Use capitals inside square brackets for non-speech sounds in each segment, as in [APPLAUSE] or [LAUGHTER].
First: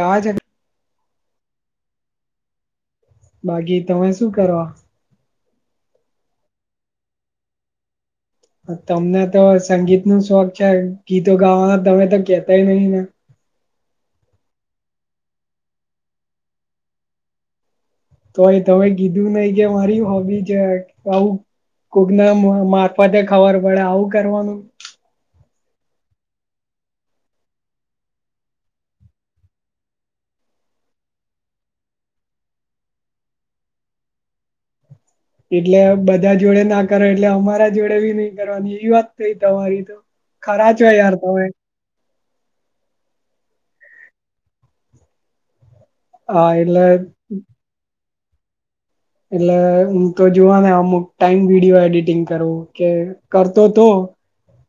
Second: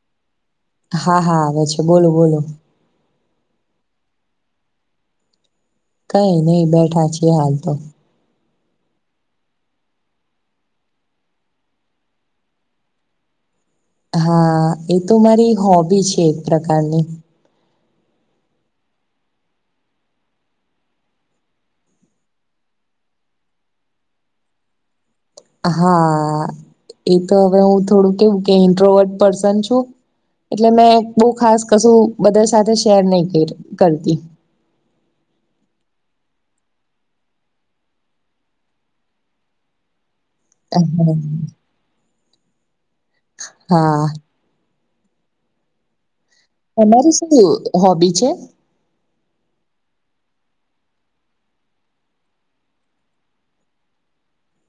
આવે છે હા હા આવે છે બોલો બોલો બાકી તમે શું કરવા કઈ નહી બેઠા છી હાલ તો તમને તો સંગીત નું શોખ છે ગીતો ગાવાનો તમે તો કેતાય નહી ને હા એ તો મારી હોબી છે એક પ્રકારની તોય તમે કીધું નહી કે મારી હોબી છે આવું કોક ના મારફતે ખબર પડે આવું કરવાનું હા એ તો હવે હું થોડું કેવું કે ઇન્ટ્રોવટ પર્સન છું એટલે મેં બહુ ખાસ કશું બધા સાથે શેર નહી કર કરતી એટલે બધા જોડે ના કરો એટલે અમારા જોડે બી નઈ કરવાની એવી વાત થઈ તમારી તો ખરા છો યાર તમે હા હા એટલે તમારી શું હોબી છે. એટલે હું તો જોવા ને અમુક ટાઈમ વિડીયો એડિટિંગ કરું કે કરતો તો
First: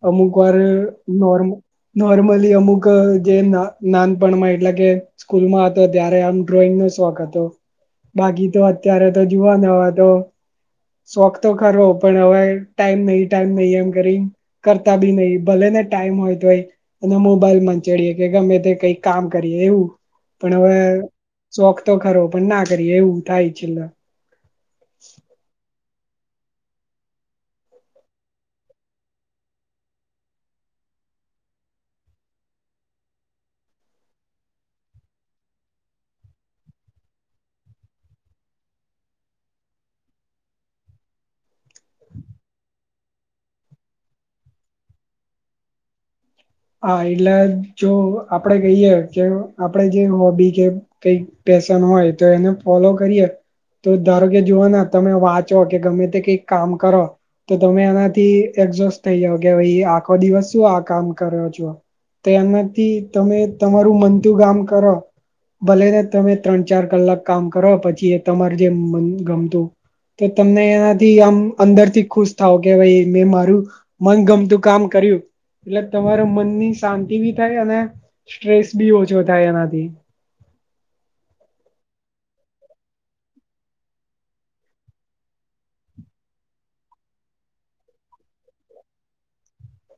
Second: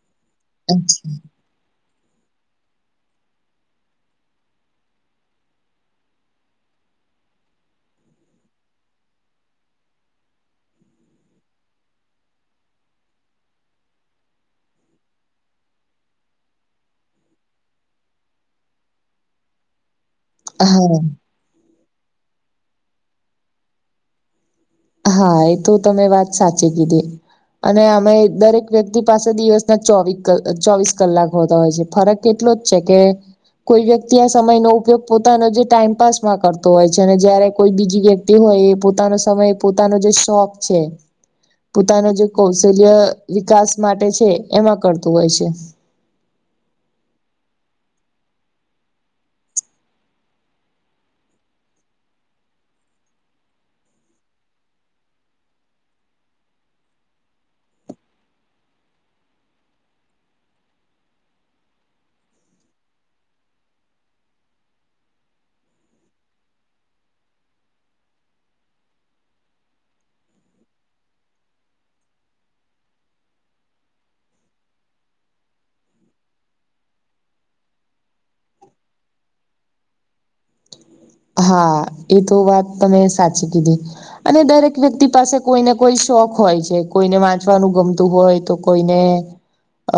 અમુક વાર અચ્છા નોર્મલ નોર્મલી અમુક જે નાન નાનપણમાં એટલે કે સ્કૂલમાં હતો ત્યારે આમ ડ્રોઈંગ નો શોખ હતો બાકી તો અત્યારે તો જુવો હવે તો શોખ તો ખરો પણ હવે ટાઈમ નહી ટાઈમ નહી એમ કરી કરતા બી નહી ભલે ને ટાઈમ હોય તો અને મોબાઈલ મચડીએ કે ગમે તે કઈક કામ કરીએ એવું પણ હવે હા શોખ તો ખરો પણ ના કરીએ એવું થાય છેલ હા એ તો તમે વાત સાચી કીધી અને અમે દરેક વ્યક્તિ પાસે દિવસના ચોવી કલા ચોવીસ કલાક હોતા હોય છે ફરક કેટલો જ છે કે કોઈ વ્યક્તિ આ સમય નો ઉપયોગ પોતાનો જે ટાઈમપાસ માં કરતો હોય છે અને જયારે કોઈ બીજી વ્યક્તિ હોય એ પોતાનો સમય પોતાનો જે શોખ છે પોતાનો જે કૌશલ્ય વિકાસ માટે છે એમાં કરતું હોય છે હા એટલે જો આપડે કહીએ કે આપણેે જે હોબી કે કઈ પેશન હોય તો એને ફોલો કરીએ તો ધારો કે જુઓ ને તમે વાંચો કે ગમે તે કઈ કામ કરો તો તમે એનાથી એક્જોસ્ટ થઇ જાઓ કે ભાઈ આખો દિવસ શું આ કામ કર્યો છો તો એનાથી તમે તમારું મનતું કામ કરો ભલેને તમે ત્રણ ચાર કલાક કામ કરો પછી તમાર જે મનગમતું તો તમને એનાથી આમ અંદર થી ખુશ થાવ કે ભાઈ મેં મારું મનગમતું કામ કર્યું એટલે તમારા મનની શાંતિ બી થાય અને સ્ટ્રેસ બી ઓછો થાય એનાથી હા એ તો વાત તમે સાચી કીધી અને દરેક વ્યક્તિ પાસે કોઈને કોઈ શોખ હોય છે કોઈને વાંચવાનું ગમતું હોય તો કોઈને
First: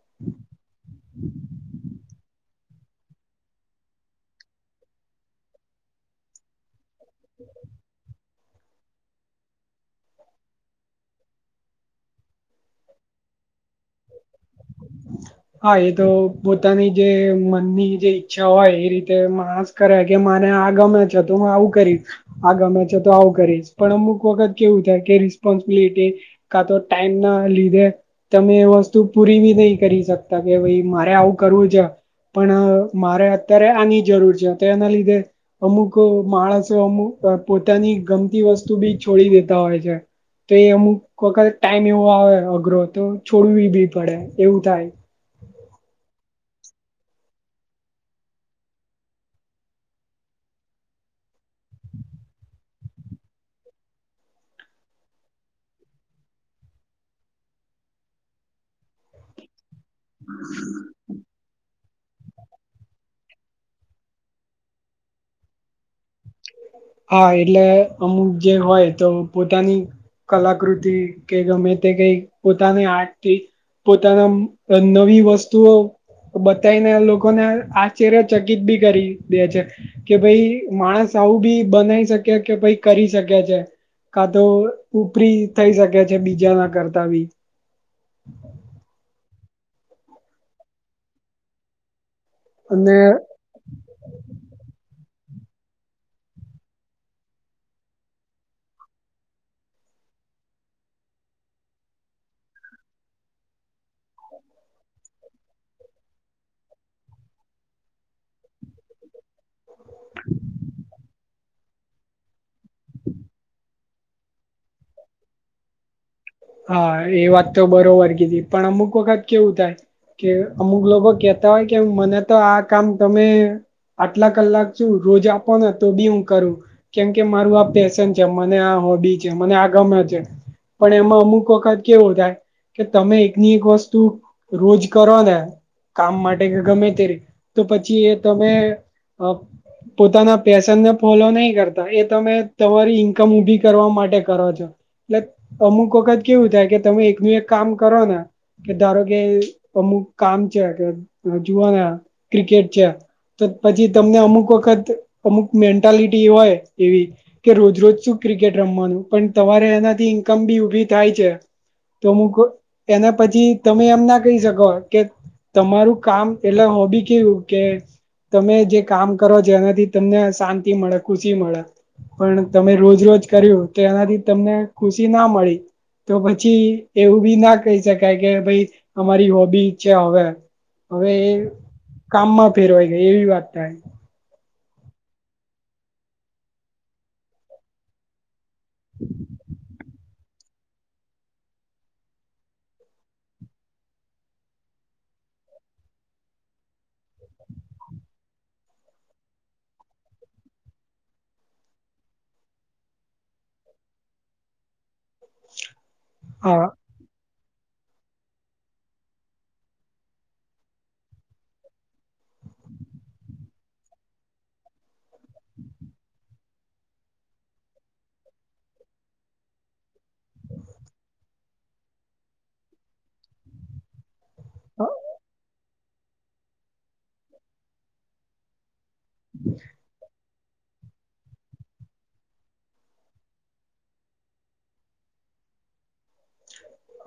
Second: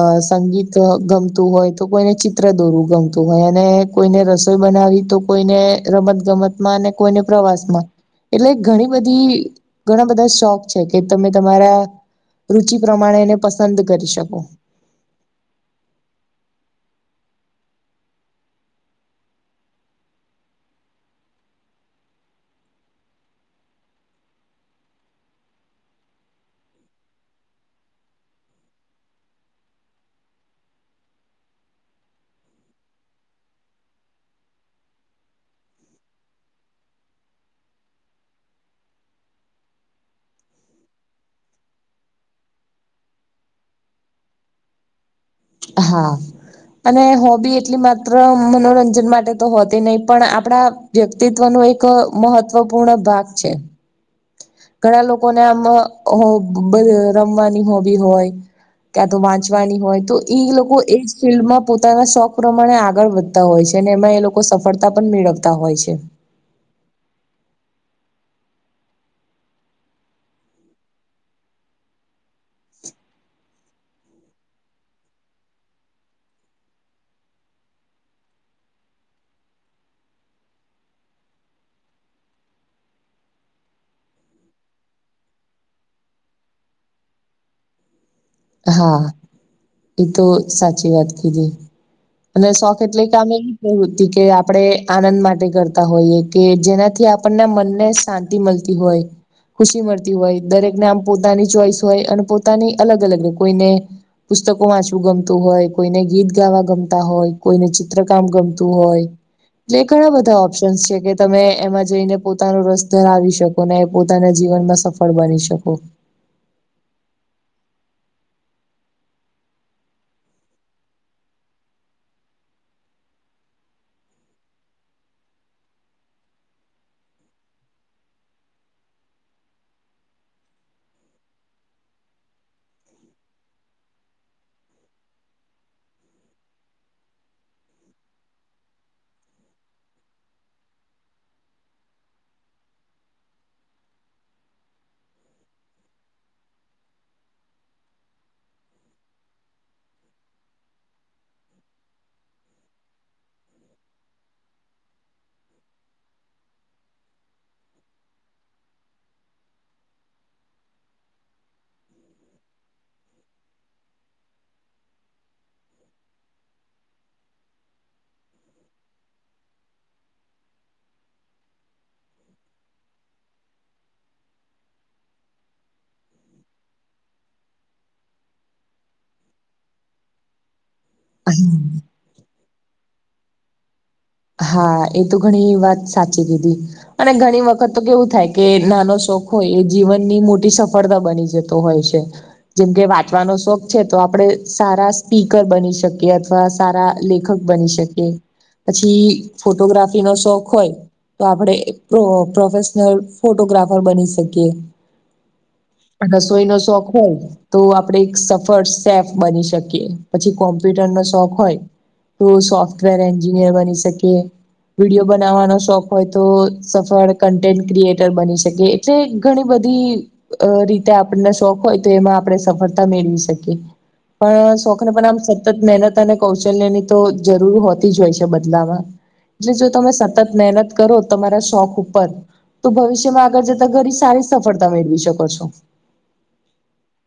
અ સંગીત ગમતું હોય તો કોઈને ચિત્ર દોરવું ગમતું હોય અને કોઈને રસોઈ બનાવી તો કોઈને રમત ગમતમાં અને કોઈને પ્રવાસ મા એટલે ઘણી બધી ઘણા બધા શોખ છે, કે તમે તમારા રુચિ પ્રમાણે એને પસંદ કરી શકો [INAUDIBLE] હા એ તો પોતાની જે મનની જે ઈચ્છા હોય એ રીતે માણસ કરે કે મારે આ ગમે છે, તુ હુ આવું કરી આ ગમે છે તો આવું કરીશ પણ અમુક વખત કેવું થાય કે રિસ્પોન્સિબિલિટી કા તો ટાઈમ ના લીધે તમે એ વસ્તુ પૂરી વી નઈ કરી શકતા કે ભાઈ મારે આવું કરવું છે. પણ મારે અત્યારે આની જરૂર છે, તો એના લીધે અમુક માણસો અમુક પોતાની ગમતી વસ્તુ બી છોડી દેતા હોય છે. તો એ અમુક વખત ટાઈમ એવો આવે અઘરો તો છોડવી, બી પડે એવું થાય. હા અને હોબી એટલી માત્ર મનોરંજન માટે તો હોતી નહી, પણ આપણા વ્યક્તિત્વ નો એક મહત્વપૂર્ણ ભાગ છે. ઘણા લોકોને આમ હોબ રમવાની હોબી હોય. ત્યાં તો વાંચવાની હોય તો ઈ લોકો એ ફિલ્ડમાં પોતાના શોખ પ્રમાણે આગળ વધતા હોય છે અને એમાં એ લોકો સફળતા પણ મેળવતા હોય છે. હા એટલે અમુક જે હોય, તો પોતાની કલાકૃતિ કે ગમે તે કઈ પોતાની આર્ટથી પોતાના નવી વસ્તુઓ બતાવીને લોકોને આશ્ચર્યચકિત બી કરી દે છે. કે ભાઈ માણસ આવું બી બનાવી શકે કે ભાઈ કરી શકે છે. કા તો ઉપરી થઈ શકે છે, બીજા ના કરતા બી હા હા, એ તો સાચી વાત કીધી અને શોખ એટલી કમે પ્રવૃતિ કે આપણે આનંદ માટે કરતા હોઈએ કે જેનાથી આપણના મનને શાં તી મળતી હોય. ખુશી મળતી હોય દરેકને આમ પોતાની ચોઈસ હોય અને પોતાની અલગ અલગ કોઈને પુસ્તકો વાંચવું ગમતું હોય કોઈને ગીત ગાવા ગમતા હોય, કોઈને ચિત્રકામ ગમતું હોય. એ ઘણા બધા ઓપ્શન્સ છે, કે તમે એમાં જઈને પોતાનો રસ ધરાવી શકો ને પોતાના જીવનમાં સફળ બની શકો હા એ વાત તો બરોબર કીધી પણ અમુક વખત કેવું થાય. કે અમુક લોકો કેતા હોય કે મને તો આ કામ તમે આટલા કલાક શુ રોજ આપો ને તો બી હુ કરુ કેમકે મારું આ પેશન છે મને આ હોબી છે મને આ ગમે છે, પણ એમ અમુક વખત કેવો થાય, કે તમે એકની એક વસ્તુ રોજ કરો ને કામ માટે કે ગમે તૈયાર તો પછી એ તમે પોતાના પેશનને ફોલો નહી કરતા એ તમે તમારી ઈન્કમ ઉભી કરવા માટે કરો છો. એટલે અમુક વખત કેવું થાય કે તમે એકનું એક કામ કરો ને કે ધારો કે અમુક કામ છે, કે જોવાના ક્રિકેટ છે. તો પછી તમને અમુક વખત અમુક મેન્ટાલિટી હોય એવી કે રોજ રોજ શું ક્રિકેટ રમવાનુ પણ તમારે એનાથી ઇન્કમ બી ઉભી થાય છે. તો હું એના પછી તમે એમ ના કહી શકો કે તમારું કામ એટલે હોબી કેવુ કે તમે જે કામ કરો જેનાથી તમને શાંતિ મળે ખુશી મળે પણ તમે રોજ રોજ કર્યુ તો એનાથી તમને ખુશી ના મળી તો પછી એવું બી ના કહી શકાય કે ભાઈ અમારી હોબી છે, હવે હવે એ કામમાં ફેરવાઈ ગાય, એવી વાત થાય. હા એ તો ઘણી વાત સાચી કીધી અને ઘણી વખત તો કેવું થાય કે નાનો શોખ હોય એ જીવનની મોટી સફળતા બની જતો હોય છે જેમકે વાંચવાનો શોખ છે તો આપડે સારા સ્પીકર બની શકીએ અથવા સારા લેખ ખક બની શકે પછી ફોટોગ્રાફી નો શોખ હોય તો આપણે પ્રોફેશનલ ફોટોગ્રાફર બની શકીએ રસોઈ નો હા શોખ હોય તો આપણેે એક સફળ શેફ બની શકીએ પછી કોમ્પ્યુટર નો શોખ હોય તો સોફ્ટવેર એન્જિનિયર બની શકીએ વિડીયો બનાવવાનો શોખ હોય તો સફળ કોન્ટેન્ટ ક્રિએટર બની શકિએ જે ઘણી બધી અ રીતે આપણને શોખ હોય તો એમાં આપણે સફળતા મેળવી શકીએ પણ શોખને પણ આમ સતત મહેનત અને કૌશલ્યની તો જરૂર હોતી જ હોય છે બદલામાં એટલે જો તમે સતત મહેનત કરો તમારા શોખ ઉપર તો ભવિષ્યમાં આગળ જતા ઘની સારી સફળતા મેળવી શકો છો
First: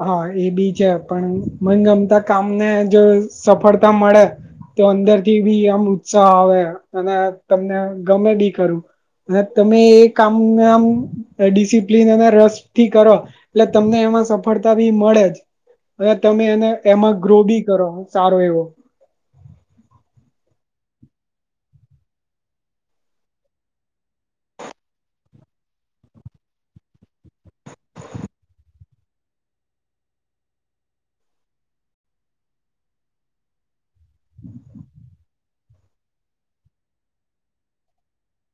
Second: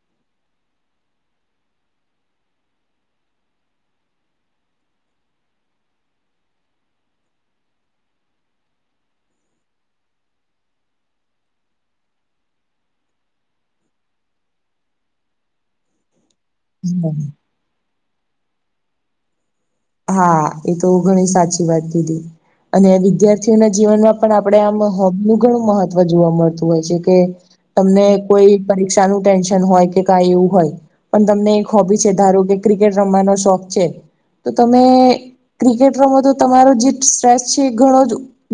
હા એ બી છે પણ ગમતા કામને જો સફળતા મળે તો અંદર થી બી આમ ઉત્સાહ આવે અને તમને ગમે બી ખરુ અને તમે એ કામ નામ ડિસિપ્લન અને રસ થી કરો એટલે તમને એમાં સફ ળતા બી મળે જ અને તમે એને એમાં ગ્રો બી કરો સારો એવો હા એ તો ઘણી સાચી વાત કીધી અને વિદ્યાર્થીઓના જીવનમાં પણ આપણે આમ હોબનું ઘણું મહત્વ જોવા મળતું હોય છે કે તમને કોઈ પરીક્ષા નું ટેન્શન હોય કે કાઈ એવું હોય પણ તમને એક હોબી છે ધારો કે ક્રિકેટ રમવાનો શોખ છે તો તમે ક્રિકેટ રમો તો તમારો જે સ્ટ્રેસ છે એ ઘણો જ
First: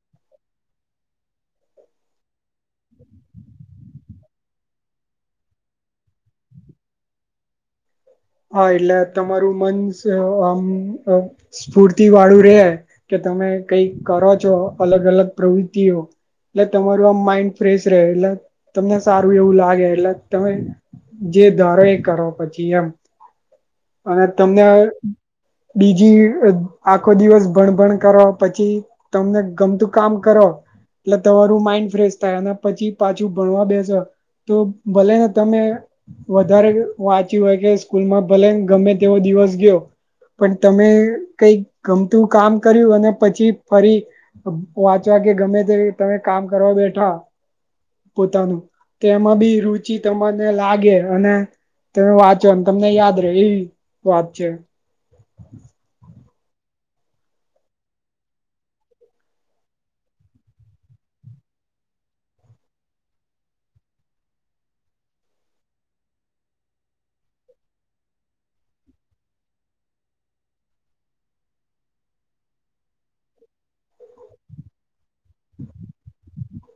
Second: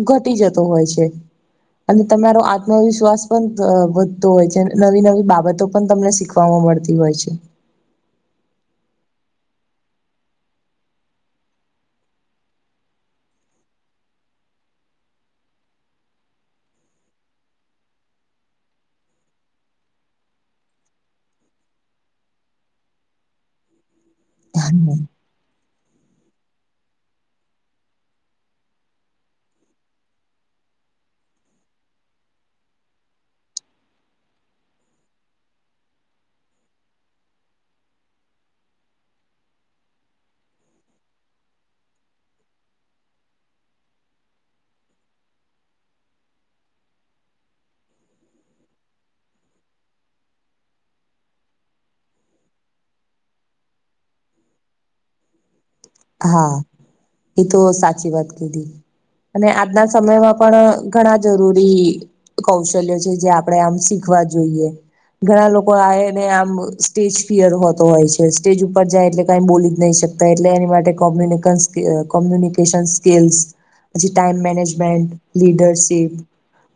ઘટી જતો હોય છે અને તમારો આત્મવિશ્વાસ પણ વધતો હોય છે નવી નવી બાબતો પણ તમને શીખ મળતી હોય છે હા એટલે તમારું મન આમ સ્ફૂર્તિ વાળું રહેે કે તમે કઈક કરો છો અલગ અલગ પ્રવૃતિઓ એટલે તમારું આમ માઇન્ડ ફ્રેશ રહે એટલે તમને સારું એવું લાગે એટલે તમે જે ધારો એ કરો પછી એમ અને તમને બીજી આખો દિવસ ભણભણ કરવા પછી તમને ગમતું કામ કરો એટલે તમારું માઈન્ડ ફ્રેશ થાય અને પછી પાછું ભણવા બેસે તો ભલેને તમે વધારે વાંચ્યુ હોય કે સ્કૂલમાં ભલે ગમે તેવો દિવસ ગયો પણ તમે કઈક ગમતું કામ કર્યું અને પછી ફરી વાંચવા કેે ગમે તે તમે કામ કરવા બેઠા પોતાનું તેમાં બી રુચિ તમને લાગે અને તમે વાંચવાનું તમને યાદ રહે એવી વાત છે હા એ તો સાચી વાત કીધી અને આજના સમયમાં પણ ઘણા જરૂરી કૌશલ્ય છે જે આપણે આમ શીખવા જોઈએ ઘણા લોકો આવેને આમ સ્ટેજ ફિયર હોતો હોય છે સ્ટેજ ઉપર જાય એટલે કઈ બોલી જ નહી શક એટલે એની માટે કોમ્યુનિકેશન સ્કીલ્સ પછી ટાઈમ મેનેજમેન્ટ લીડરશીપ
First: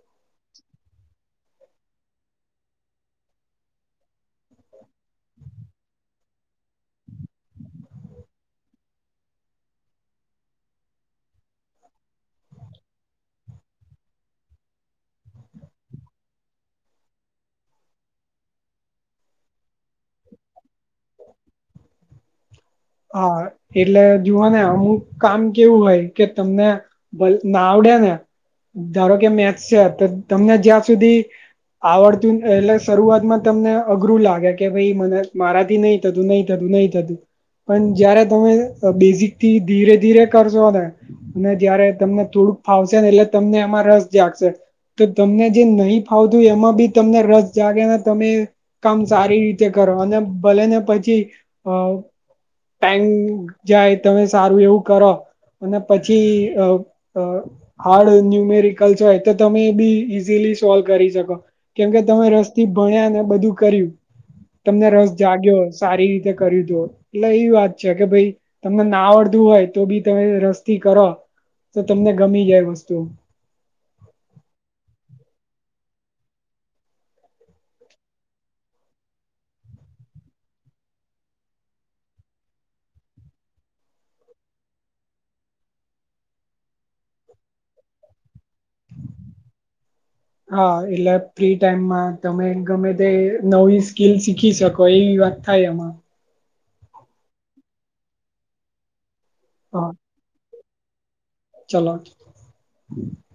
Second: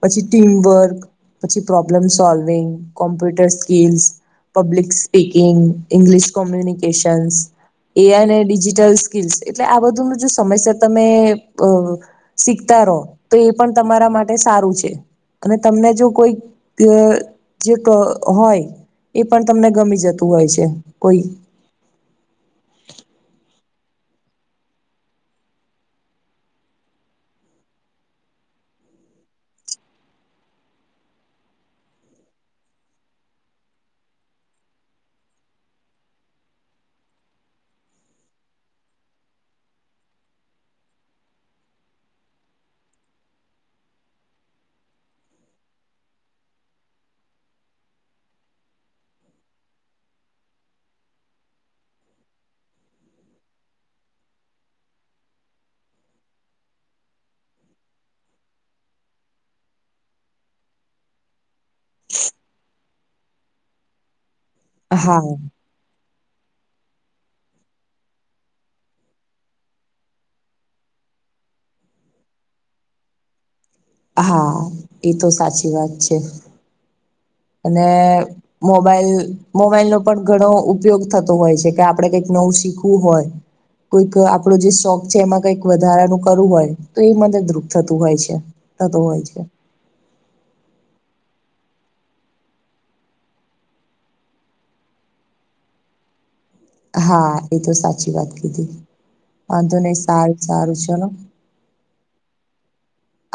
પછી ટીમવર્ક પછી problem solving computer skills public speaking English communications A I digital skills એટલે આ બધું ન જો સમયસર તમે શીખતા રહો તો એ પણ તમારા માટે સારું છે અને તમને જો કોઈ જે હોય એ પણ તમને ગમી જતું હોય છે કોઈ હા એટલે જુવા ને અમુક કામ કેવું હોય કે તમને ના આવડે ને ધારો કે મેચ છે તો તમને જ્યાં સુધી આવડતું એટલે શરૂઆતમાં તમને અઘરું લાગે કે ભાઈ મને મારાથી નહી નઈ થતુ નઈ થતુ પણ જયારે તમે બેઝિકથી ધીરે ધીરે કરશો ને? અને જયારે તમને થોડુંક ફાવશે ને એટલે તમને એમાં રસ જાગશે. તો તમને જે નહીં ફાવતું એમાં બી તમને રસ જાગેને તમે- - કામ સારી રીતે કરો અને ભલે ને પછી અ- - ટાઈ જાય તમે સારું એવું કરો અને પછી- - હાર્ડ ન્યુમેરિકલ્સ હોય તો તમે એ બી ઈઝીલી સોલ્વ કરી શકો. કેમકે તમે રસ્થી ભણ્યા ને બધું કર્યું? તમને રસ હા જાગ્યો સારી રીતે કર્યું હતું. એટલે એવી વાત છે કે ભાઈ તમને ના આવડતું હોય તો બી તમે રસથી કરો. તો તમને ગમી જાય વસ્તુ- - હા એ તો સાચી વાત છે. અને- - મોબાઈલ મોબાઈલ નો પણ ઘણો ઉપયોગ થતો હોય છે કે આપણે કંઈક નવું શીખવું હોય- - કોઈક આપણો જે શોખ છે એમાં કઈક વધારાનું કરવું હોય તો એ મ દુઃખ થતું હોય છે. થતો હોય છે. હા એટલે ફ્રી ટાઈમમાં તમે ગમે તે નવી સ્કીલ શીખી શકો એવી વાત- - થાય એમાં- - હા એ તો સાચી વાત કીધી વાંધો હા નહી સારું સારું ચલો- - ચલો અ- -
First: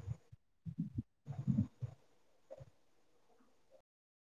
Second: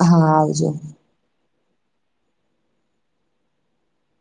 હા આવજો- -